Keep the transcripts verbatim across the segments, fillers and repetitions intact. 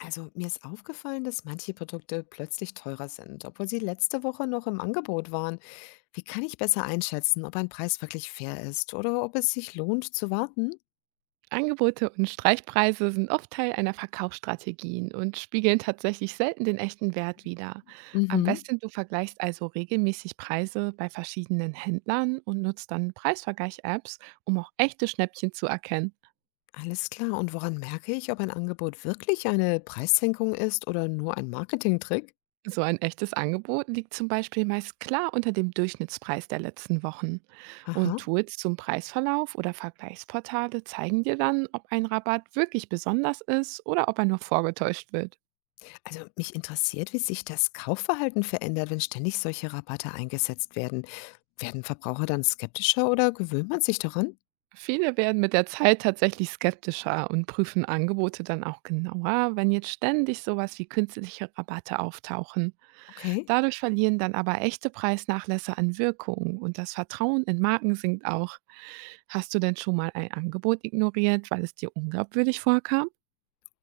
Also mir ist aufgefallen, dass manche Produkte plötzlich teurer sind, obwohl sie letzte Woche noch im Angebot waren. Wie kann ich besser einschätzen, ob ein Preis wirklich fair ist oder ob es sich lohnt zu warten? Angebote und Streichpreise sind oft Teil einer Verkaufsstrategien und spiegeln tatsächlich selten den echten Wert wider. Am Mhm. besten du vergleichst also regelmäßig Preise bei verschiedenen Händlern und nutzt dann Preisvergleich-Apps, um auch echte Schnäppchen zu erkennen. Alles klar. Und woran merke ich, ob ein Angebot wirklich eine Preissenkung ist oder nur ein Marketingtrick? So ein echtes Angebot liegt zum Beispiel meist klar unter dem Durchschnittspreis der letzten Wochen. Und Aha. Tools zum Preisverlauf oder Vergleichsportale zeigen dir dann, ob ein Rabatt wirklich besonders ist oder ob er nur vorgetäuscht wird. Also mich interessiert, wie sich das Kaufverhalten verändert, wenn ständig solche Rabatte eingesetzt werden. Werden Verbraucher dann skeptischer oder gewöhnt man sich daran? Viele werden mit der Zeit tatsächlich skeptischer und prüfen Angebote dann auch genauer, wenn jetzt ständig sowas wie künstliche Rabatte auftauchen. Okay. Dadurch verlieren dann aber echte Preisnachlässe an Wirkung und das Vertrauen in Marken sinkt auch. Hast du denn schon mal ein Angebot ignoriert, weil es dir unglaubwürdig vorkam?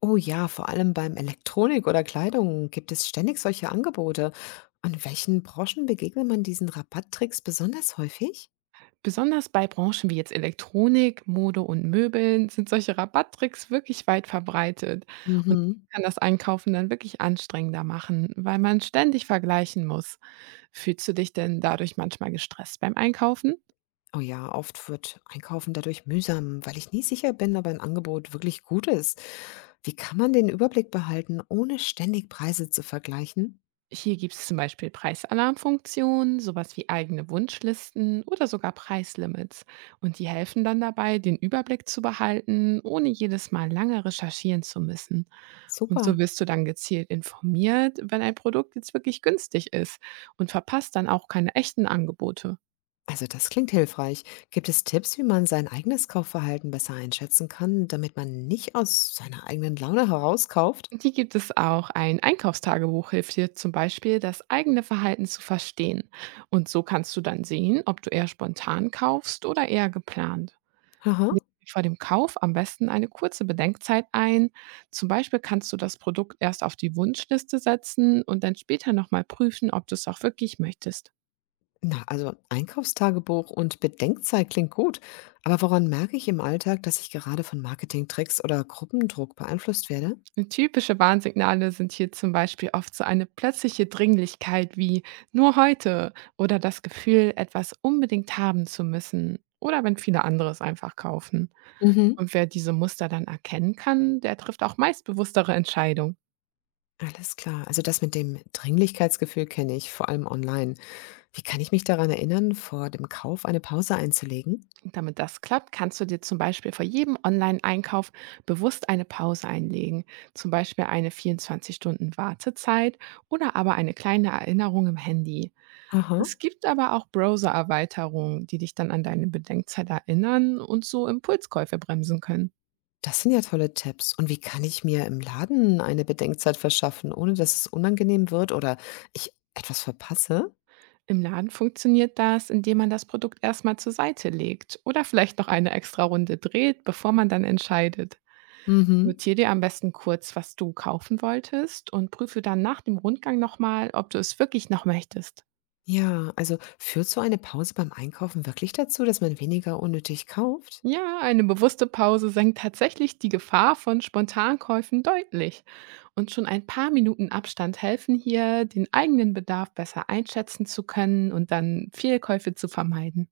Oh ja, vor allem beim Elektronik oder Kleidung gibt es ständig solche Angebote. An welchen Branchen begegnet man diesen Rabatttricks besonders häufig? Besonders bei Branchen wie jetzt Elektronik, Mode und Möbeln sind solche Rabatttricks wirklich weit verbreitet und Mhm. kann das Einkaufen dann wirklich anstrengender machen, weil man ständig vergleichen muss. Fühlst du dich denn dadurch manchmal gestresst beim Einkaufen? Oh ja, oft wird Einkaufen dadurch mühsam, weil ich nie sicher bin, ob ein Angebot wirklich gut ist. Wie kann man den Überblick behalten, ohne ständig Preise zu vergleichen? Hier gibt es zum Beispiel Preisalarmfunktionen, sowas wie eigene Wunschlisten oder sogar Preislimits. Und die helfen dann dabei, den Überblick zu behalten, ohne jedes Mal lange recherchieren zu müssen. Und so Super. wirst du dann gezielt informiert, wenn ein Produkt jetzt wirklich günstig ist und verpasst dann auch keine echten Angebote. Also das klingt hilfreich. Gibt es Tipps, wie man sein eigenes Kaufverhalten besser einschätzen kann, damit man nicht aus seiner eigenen Laune herauskauft? Die gibt es auch. Ein Einkaufstagebuch hilft dir zum Beispiel, das eigene Verhalten zu verstehen. Und so kannst du dann sehen, ob du eher spontan kaufst oder eher geplant. Haha. Ja, vor dem Kauf am besten eine kurze Bedenkzeit ein. Zum Beispiel kannst du das Produkt erst auf die Wunschliste setzen und dann später nochmal prüfen, ob du es auch wirklich möchtest. Na, also Einkaufstagebuch und Bedenkzeit klingt gut, aber woran merke ich im Alltag, dass ich gerade von Marketingtricks oder Gruppendruck beeinflusst werde? Typische Warnsignale sind hier zum Beispiel oft so eine plötzliche Dringlichkeit wie nur heute oder das Gefühl, etwas unbedingt haben zu müssen oder wenn viele andere es einfach kaufen. Mhm. Und wer diese Muster dann erkennen kann, der trifft auch meist bewusstere Entscheidungen. Alles klar, also das mit dem Dringlichkeitsgefühl kenne ich, vor allem online. Wie kann ich mich daran erinnern, vor dem Kauf eine Pause einzulegen? Und damit das klappt, kannst du dir zum Beispiel vor jedem Online-Einkauf bewusst eine Pause einlegen, zum Beispiel eine vierundzwanzig-Stunden-Wartezeit oder aber eine kleine Erinnerung im Handy. Aha, Es gibt aber auch Browser-Erweiterungen, die dich dann an deine Bedenkzeit erinnern und so Impulskäufe bremsen können. das sind ja tolle Tipps. Und wie kann ich mir im Laden eine Bedenkzeit verschaffen, ohne dass es unangenehm wird oder ich etwas verpasse? Im Laden funktioniert das, indem man das Produkt erstmal zur Seite legt oder vielleicht noch eine extra Runde dreht, bevor man dann entscheidet. Mhm. Notier dir am besten kurz, was du kaufen wolltest und prüfe dann nach dem Rundgang nochmal, ob du es wirklich noch möchtest. Ja, also führt so eine Pause beim Einkaufen wirklich dazu, dass man weniger unnötig kauft? Ja, eine bewusste Pause senkt tatsächlich die Gefahr von Spontankäufen deutlich. Und schon ein paar Minuten Abstand helfen hier, den eigenen Bedarf besser einschätzen zu können und dann Fehlkäufe zu vermeiden.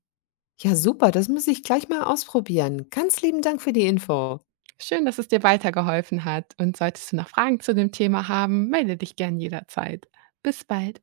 Ja, super, das muss ich gleich mal ausprobieren. Ganz lieben Dank für die Info. Schön, dass es dir weitergeholfen hat. Und solltest du noch Fragen zu dem Thema haben, melde dich gern jederzeit. Bis bald.